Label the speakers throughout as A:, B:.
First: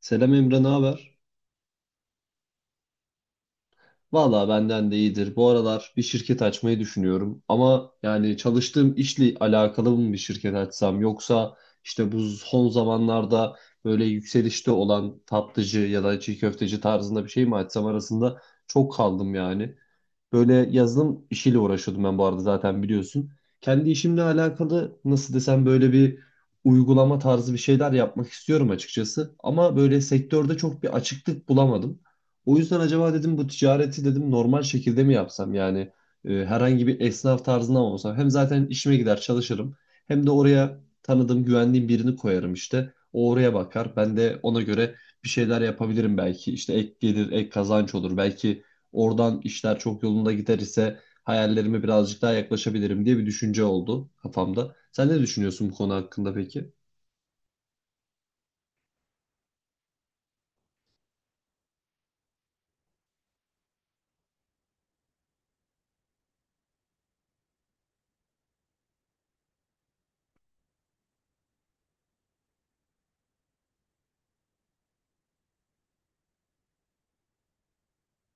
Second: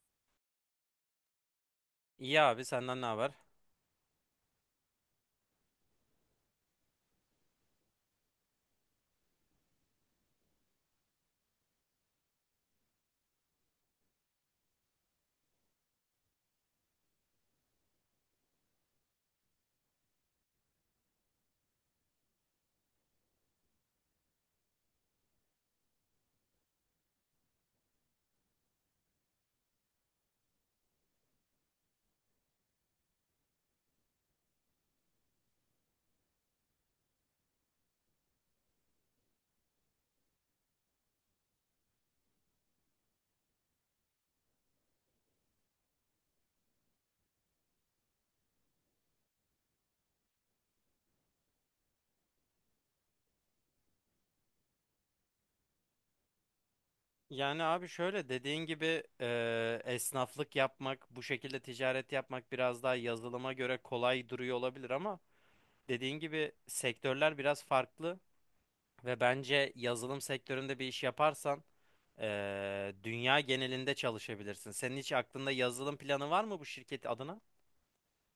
A: Selam Emre, ne haber?
B: İyi abi senden ne haber?
A: Valla benden de iyidir. Bu aralar bir şirket açmayı düşünüyorum. Ama yani çalıştığım işle alakalı mı bir şirket açsam, yoksa işte bu son zamanlarda böyle yükselişte olan tatlıcı ya da çiğ köfteci tarzında bir şey mi açsam arasında çok kaldım yani. Böyle yazılım işiyle uğraşıyordum ben, bu arada zaten biliyorsun. Kendi işimle alakalı nasıl desem, böyle bir uygulama tarzı bir şeyler yapmak istiyorum açıkçası. Ama böyle sektörde çok bir açıklık bulamadım. O yüzden acaba dedim, bu ticareti dedim normal şekilde mi yapsam, yani herhangi bir esnaf tarzında mı olsam. Hem zaten işime gider çalışırım, hem de oraya tanıdığım, güvendiğim birini koyarım işte. O oraya bakar, ben de ona göre bir şeyler yapabilirim belki. İşte ek gelir, ek kazanç olur belki. Oradan işler çok yolunda gider ise hayallerime birazcık daha yaklaşabilirim diye bir düşünce oldu kafamda. Sen ne düşünüyorsun bu konu hakkında peki?
B: Yani abi şöyle dediğin gibi esnaflık yapmak, bu şekilde ticaret yapmak biraz daha yazılıma göre kolay duruyor olabilir ama dediğin gibi sektörler biraz farklı ve bence yazılım sektöründe bir iş yaparsan dünya genelinde çalışabilirsin. Senin hiç aklında yazılım planı var mı bu şirket adına?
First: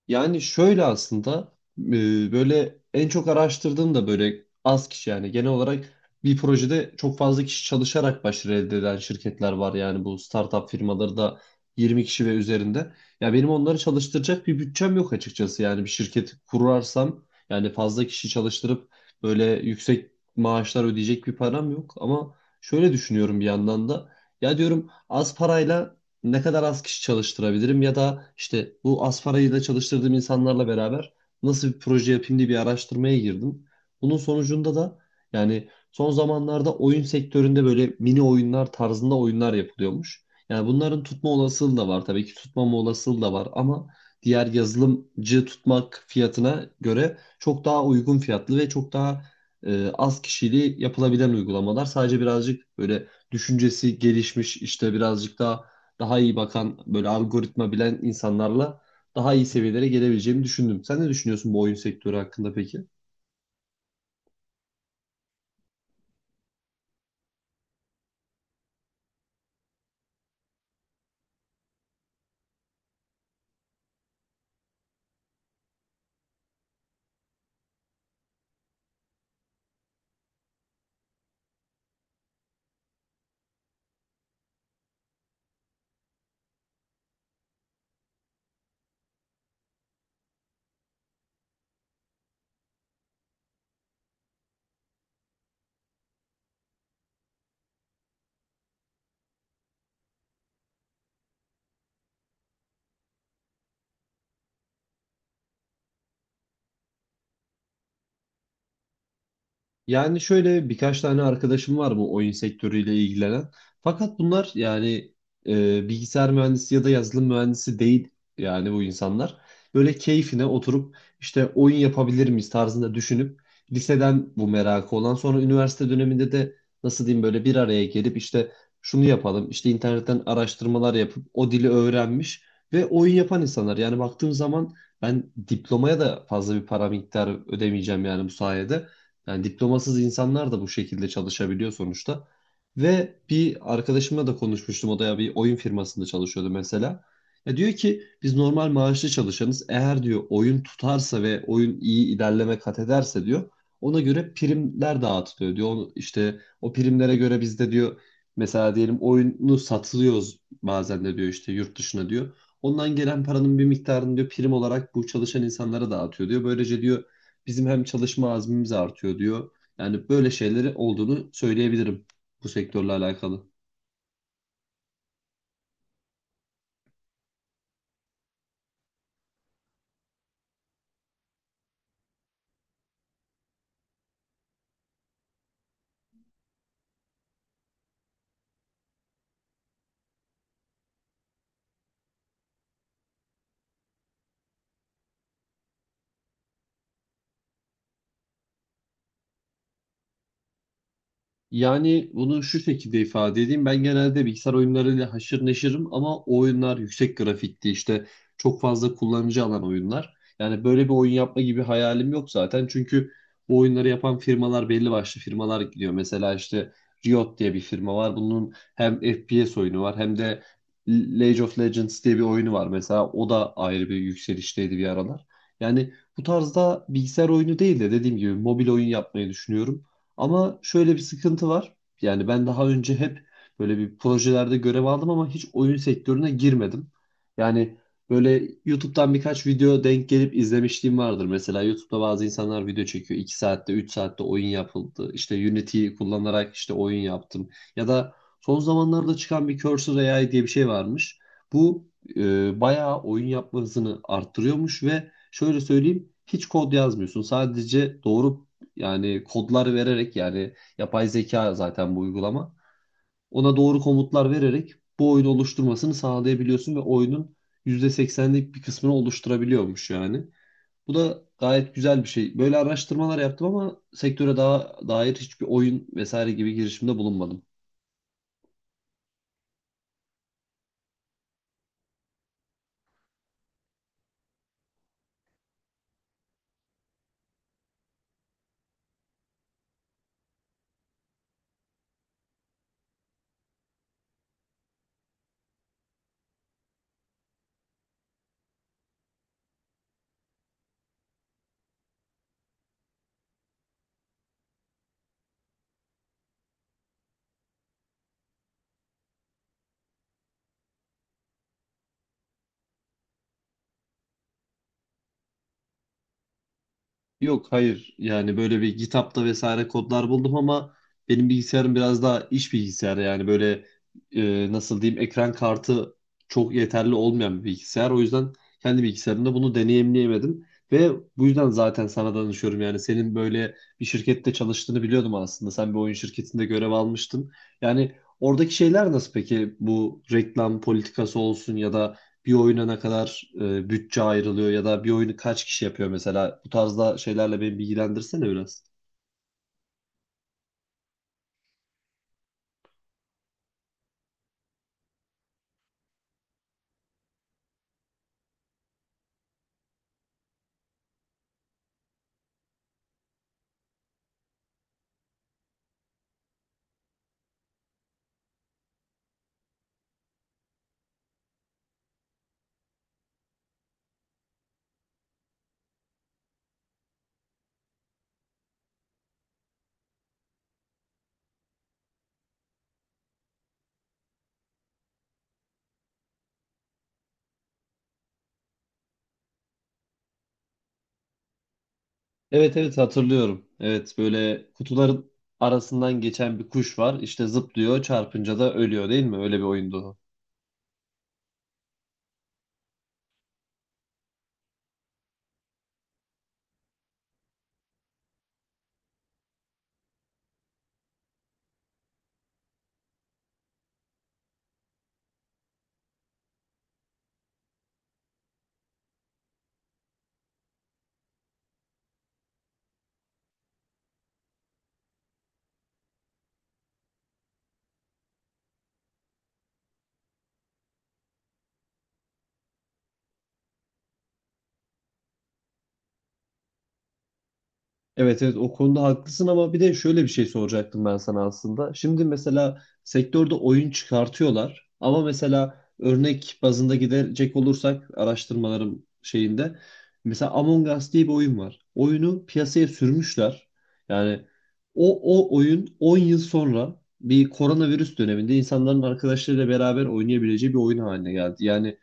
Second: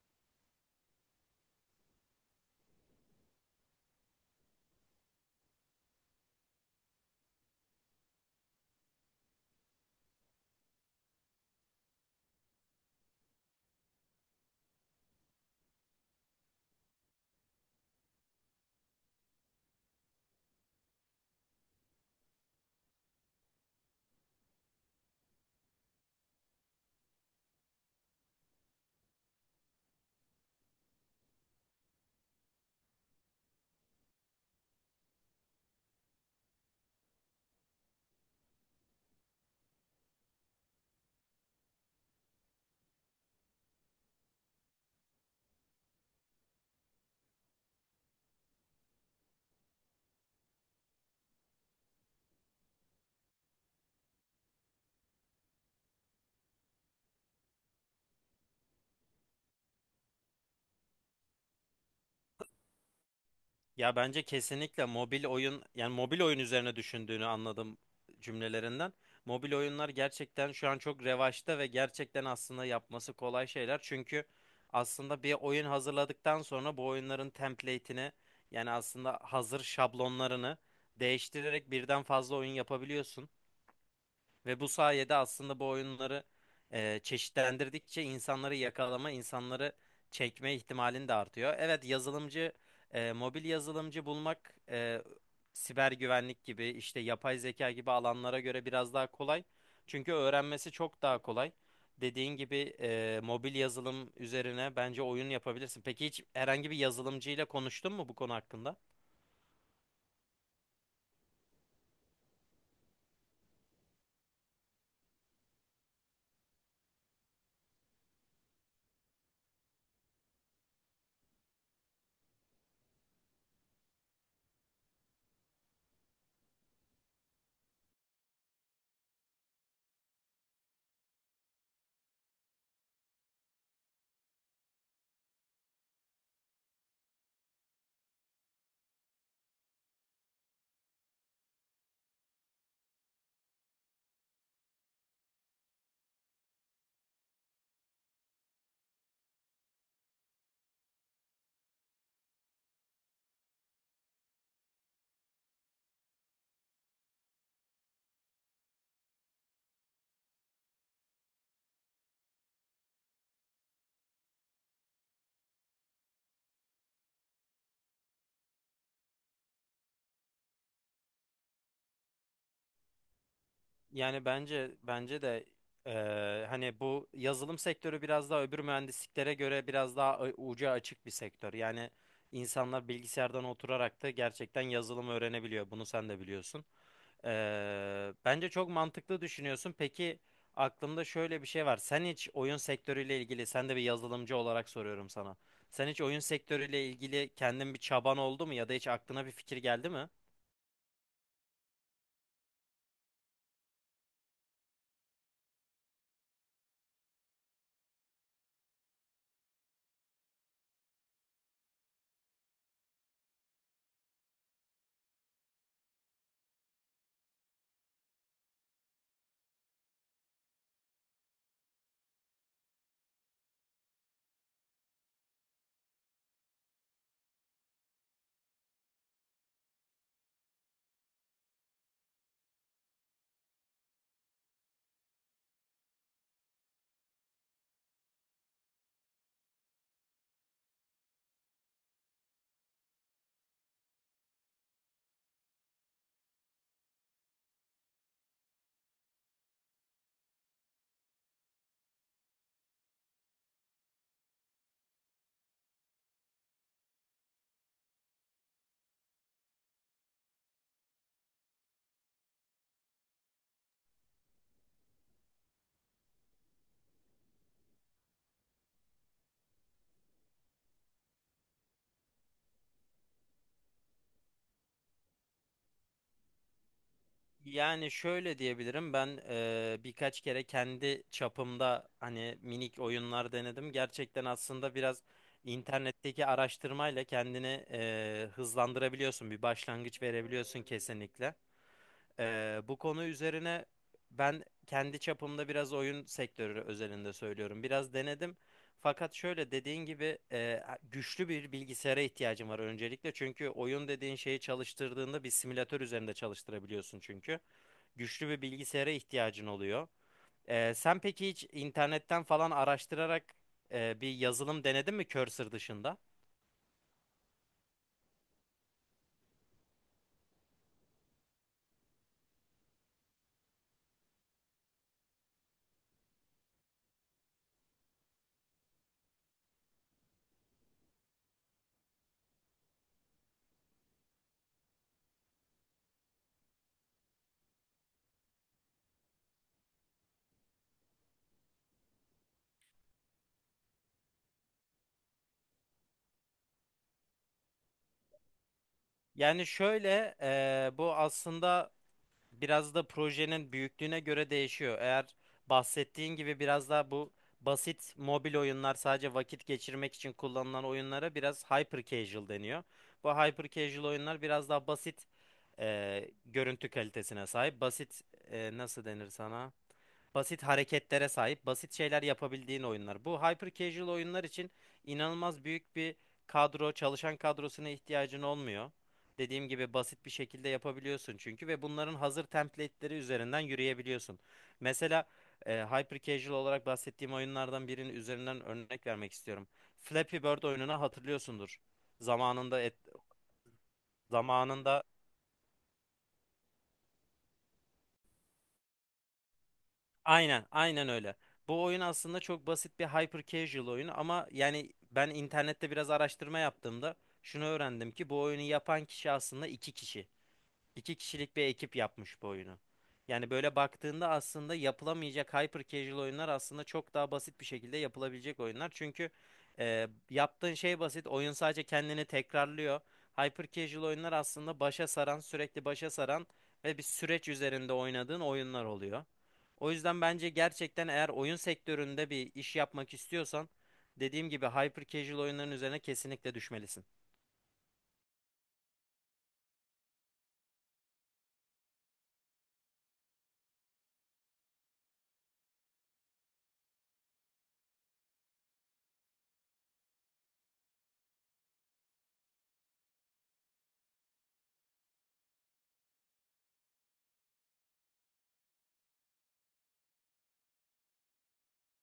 A: Yani şöyle aslında, böyle en çok araştırdığım da böyle az kişi, yani genel olarak bir projede çok fazla kişi çalışarak başarı elde eden şirketler var yani, bu startup firmaları da 20 kişi ve üzerinde. Ya benim onları çalıştıracak bir bütçem yok açıkçası, yani bir şirket kurarsam, yani fazla kişi çalıştırıp böyle yüksek maaşlar ödeyecek bir param yok. Ama şöyle düşünüyorum bir yandan da, ya diyorum az parayla ne kadar az kişi çalıştırabilirim, ya da işte bu az parayla çalıştırdığım insanlarla beraber nasıl bir proje yapayım diye bir araştırmaya girdim. Bunun sonucunda da yani son zamanlarda oyun sektöründe böyle mini oyunlar tarzında oyunlar yapılıyormuş. Yani bunların tutma olasılığı da var tabii ki, tutmama olasılığı da var ama diğer yazılımcı tutmak fiyatına göre çok daha uygun fiyatlı ve çok daha az kişiyle yapılabilen uygulamalar. Sadece birazcık böyle düşüncesi gelişmiş işte, birazcık daha iyi bakan, böyle algoritma bilen insanlarla daha iyi seviyelere gelebileceğimi düşündüm. Sen ne düşünüyorsun bu oyun sektörü hakkında peki?
B: Ya bence kesinlikle mobil oyun, yani mobil oyun üzerine düşündüğünü anladım cümlelerinden. Mobil oyunlar gerçekten şu an çok revaçta ve gerçekten aslında yapması kolay şeyler. Çünkü aslında bir oyun hazırladıktan sonra bu oyunların template'ini, yani aslında hazır şablonlarını değiştirerek birden fazla oyun yapabiliyorsun. Ve bu sayede aslında bu oyunları çeşitlendirdikçe insanları yakalama, insanları çekme ihtimalin de artıyor. Evet, yazılımcı, mobil yazılımcı bulmak siber güvenlik gibi, işte yapay zeka gibi alanlara göre biraz daha kolay. Çünkü öğrenmesi çok daha kolay. Dediğin gibi mobil yazılım üzerine bence oyun yapabilirsin. Peki hiç herhangi bir yazılımcıyla konuştun mu bu konu hakkında?
A: Yani şöyle, birkaç tane arkadaşım var bu oyun sektörüyle ilgilenen. Fakat bunlar yani bilgisayar mühendisi ya da yazılım mühendisi değil yani, bu insanlar. Böyle keyfine oturup işte oyun yapabilir miyiz tarzında düşünüp liseden bu merakı olan, sonra üniversite döneminde de nasıl diyeyim, böyle bir araya gelip işte şunu yapalım işte, internetten araştırmalar yapıp o dili öğrenmiş ve oyun yapan insanlar. Yani baktığım zaman ben diplomaya da fazla bir para miktarı ödemeyeceğim yani, bu sayede. Yani diplomasız insanlar da bu şekilde çalışabiliyor sonuçta. Ve bir arkadaşımla da konuşmuştum. O da ya bir oyun firmasında çalışıyordu mesela. Ya diyor ki biz normal maaşlı çalışanız. Eğer diyor oyun tutarsa ve oyun iyi ilerleme kat ederse diyor, ona göre primler dağıtılıyor diyor. Onu, işte o primlere göre biz de diyor, mesela diyelim oyunu satılıyoruz bazen de diyor, işte yurt dışına diyor. Ondan gelen paranın bir miktarını diyor prim olarak bu çalışan insanlara dağıtıyor diyor. Böylece diyor, bizim hem çalışma azmimiz artıyor diyor. Yani böyle şeyleri olduğunu söyleyebilirim bu sektörle alakalı.
B: Yani bence de hani bu yazılım sektörü biraz daha öbür mühendisliklere göre biraz daha ucu açık bir sektör. Yani insanlar bilgisayardan oturarak da gerçekten yazılım öğrenebiliyor. Bunu sen de biliyorsun. Bence çok mantıklı düşünüyorsun. Peki aklımda şöyle bir şey var. Sen hiç oyun sektörüyle ilgili, sen de bir yazılımcı olarak soruyorum sana. Sen hiç oyun sektörüyle ilgili kendin bir çaban oldu mu ya da hiç aklına bir fikir geldi mi?
A: Yani bunu şu şekilde ifade edeyim. Ben genelde bilgisayar oyunlarıyla haşır neşirim ama o oyunlar yüksek grafikti işte, çok fazla kullanıcı alan oyunlar. Yani böyle bir oyun yapma gibi hayalim yok zaten. Çünkü bu oyunları yapan firmalar belli başlı firmalar gidiyor. Mesela işte Riot diye bir firma var. Bunun hem FPS oyunu var, hem de League of Legends diye bir oyunu var mesela. O da ayrı bir yükselişteydi bir aralar. Yani bu tarzda bilgisayar oyunu değil de dediğim gibi mobil oyun yapmayı düşünüyorum. Ama şöyle bir sıkıntı var. Yani ben daha önce hep böyle bir projelerde görev aldım ama hiç oyun sektörüne girmedim. Yani böyle YouTube'dan birkaç video denk gelip izlemişliğim vardır. Mesela YouTube'da bazı insanlar video çekiyor. 2 saatte, 3 saatte oyun yapıldı. İşte Unity'yi kullanarak işte oyun yaptım. Ya da son zamanlarda çıkan bir Cursor AI diye bir şey varmış. Bu bayağı oyun yapma hızını arttırıyormuş ve şöyle söyleyeyim, hiç kod yazmıyorsun. Sadece doğru yani kodlar vererek, yani yapay zeka zaten bu uygulama. Ona doğru komutlar vererek bu oyunu oluşturmasını sağlayabiliyorsun ve oyunun %80'lik bir kısmını oluşturabiliyormuş yani. Bu da gayet güzel bir şey. Böyle araştırmalar yaptım ama sektöre daha dair hiçbir oyun vesaire gibi girişimde bulunmadım.
B: Yani şöyle diyebilirim ben birkaç kere kendi çapımda hani minik oyunlar denedim. Gerçekten aslında biraz internetteki araştırmayla kendini hızlandırabiliyorsun. Bir başlangıç verebiliyorsun kesinlikle. Bu konu üzerine ben kendi çapımda biraz oyun sektörü özelinde söylüyorum. Biraz denedim. Fakat şöyle dediğin gibi güçlü bir bilgisayara ihtiyacım var öncelikle. Çünkü oyun dediğin şeyi çalıştırdığında bir simülatör üzerinde çalıştırabiliyorsun, çünkü güçlü bir bilgisayara ihtiyacın oluyor. Sen peki hiç internetten falan araştırarak bir yazılım denedin mi Cursor dışında?
A: Yok, hayır, yani böyle bir GitHub'da vesaire kodlar buldum ama benim bilgisayarım biraz daha iş bilgisayarı yani, böyle nasıl diyeyim, ekran kartı çok yeterli olmayan bir bilgisayar. O yüzden kendi bilgisayarımda bunu deneyimleyemedim ve bu yüzden zaten sana danışıyorum yani, senin böyle bir şirkette çalıştığını biliyordum aslında. Sen bir oyun şirketinde görev almıştın. Yani oradaki şeyler nasıl peki, bu reklam politikası olsun ya da bir oyuna ne kadar bütçe ayrılıyor ya da bir oyunu kaç kişi yapıyor mesela. Bu tarzda şeylerle beni bilgilendirsene biraz.
B: Yani şöyle bu aslında biraz da projenin büyüklüğüne göre değişiyor. Eğer bahsettiğin gibi biraz daha bu basit mobil oyunlar, sadece vakit geçirmek için kullanılan oyunlara biraz hyper casual deniyor. Bu hyper casual oyunlar biraz daha basit görüntü kalitesine sahip. Basit nasıl denir sana? Basit hareketlere sahip, basit şeyler yapabildiğin oyunlar. Bu hyper casual oyunlar için inanılmaz büyük bir kadro, çalışan kadrosuna ihtiyacın olmuyor. Dediğim gibi basit bir şekilde yapabiliyorsun çünkü, ve bunların hazır template'leri üzerinden yürüyebiliyorsun. Mesela hyper casual olarak bahsettiğim oyunlardan birinin üzerinden örnek vermek istiyorum. Flappy Bird oyununu hatırlıyorsundur.
A: Evet
B: Zamanında
A: evet, hatırlıyorum. Evet, böyle
B: zamanında
A: kutuların arasından geçen bir kuş var. İşte zıplıyor, çarpınca da ölüyor değil mi? Öyle bir oyundu.
B: aynen, aynen öyle. Bu oyun aslında çok basit bir hyper casual oyunu, ama yani ben internette biraz araştırma yaptığımda şunu öğrendim ki bu oyunu yapan kişi aslında iki kişi. İki kişilik bir ekip yapmış bu oyunu. Yani böyle baktığında aslında yapılamayacak hyper casual oyunlar aslında çok daha basit bir şekilde yapılabilecek oyunlar. Çünkü yaptığın şey basit. Oyun sadece kendini tekrarlıyor. Hyper casual oyunlar aslında başa saran, sürekli başa saran ve bir süreç üzerinde oynadığın oyunlar oluyor. O yüzden bence gerçekten eğer oyun sektöründe bir iş yapmak istiyorsan dediğim gibi hyper casual oyunların üzerine kesinlikle düşmelisin.
A: Evet evet, o konuda haklısın ama bir de şöyle bir şey soracaktım ben sana aslında. Şimdi mesela sektörde oyun çıkartıyorlar ama mesela örnek bazında gidecek olursak araştırmalarım şeyinde mesela Among Us diye bir oyun var. Oyunu piyasaya sürmüşler. Yani o, o oyun 10 yıl sonra bir koronavirüs döneminde insanların arkadaşlarıyla beraber oynayabileceği bir oyun haline geldi. Yani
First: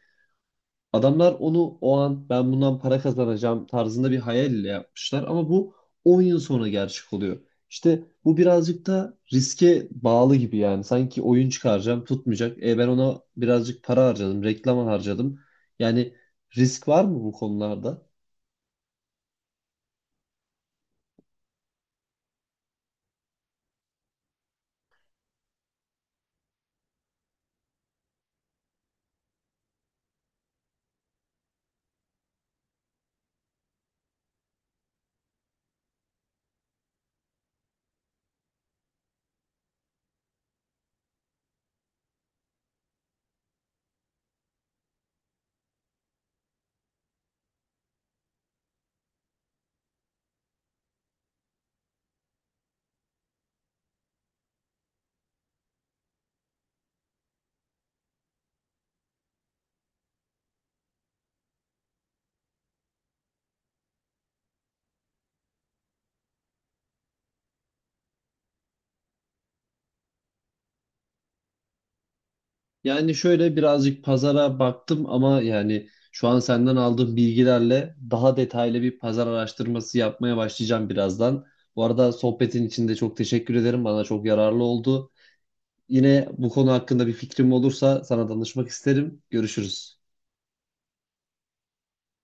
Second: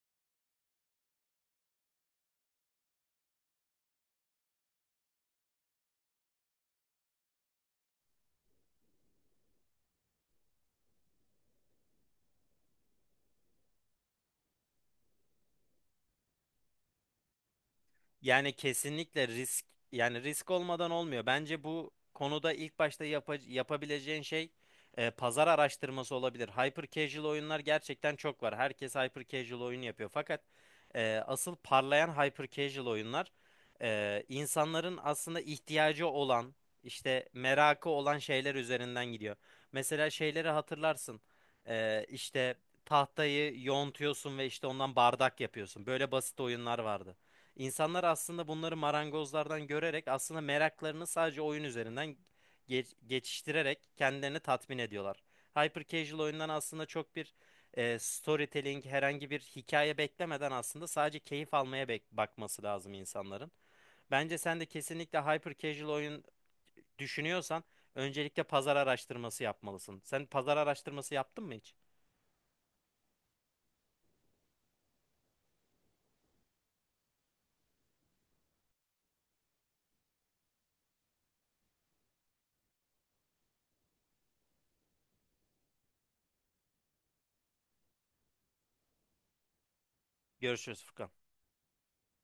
A: adamlar onu o an ben bundan para kazanacağım tarzında bir hayal ile yapmışlar ama bu 10 yıl sonra gerçek oluyor. İşte bu birazcık da riske bağlı gibi yani. Sanki oyun çıkaracağım tutmayacak. Ben ona birazcık para harcadım, reklama harcadım. Yani risk var mı bu konularda?
B: Yani kesinlikle risk, yani risk olmadan olmuyor. Bence bu konuda ilk başta yapabileceğin şey pazar araştırması olabilir. Hyper casual oyunlar gerçekten çok var. Herkes hyper casual oyun yapıyor. Fakat asıl parlayan hyper casual oyunlar insanların aslında ihtiyacı olan, işte merakı olan şeyler üzerinden gidiyor. Mesela şeyleri hatırlarsın. İşte tahtayı yontuyorsun ve işte ondan bardak yapıyorsun. Böyle basit oyunlar vardı. İnsanlar aslında bunları marangozlardan görerek aslında meraklarını sadece oyun üzerinden geçiştirerek kendilerini tatmin ediyorlar. Hyper casual oyundan aslında çok bir storytelling, herhangi bir hikaye beklemeden aslında sadece keyif almaya bakması lazım insanların. Bence sen de kesinlikle hyper casual oyun düşünüyorsan öncelikle pazar araştırması yapmalısın. Sen pazar araştırması yaptın mı hiç?
A: Yani şöyle birazcık pazara baktım ama yani şu an senden aldığım bilgilerle daha detaylı bir pazar araştırması yapmaya başlayacağım birazdan. Bu arada sohbetin için de çok teşekkür ederim. Bana çok yararlı oldu. Yine bu konu hakkında bir fikrim olursa sana danışmak isterim. Görüşürüz.
B: Görüşürüz Furkan.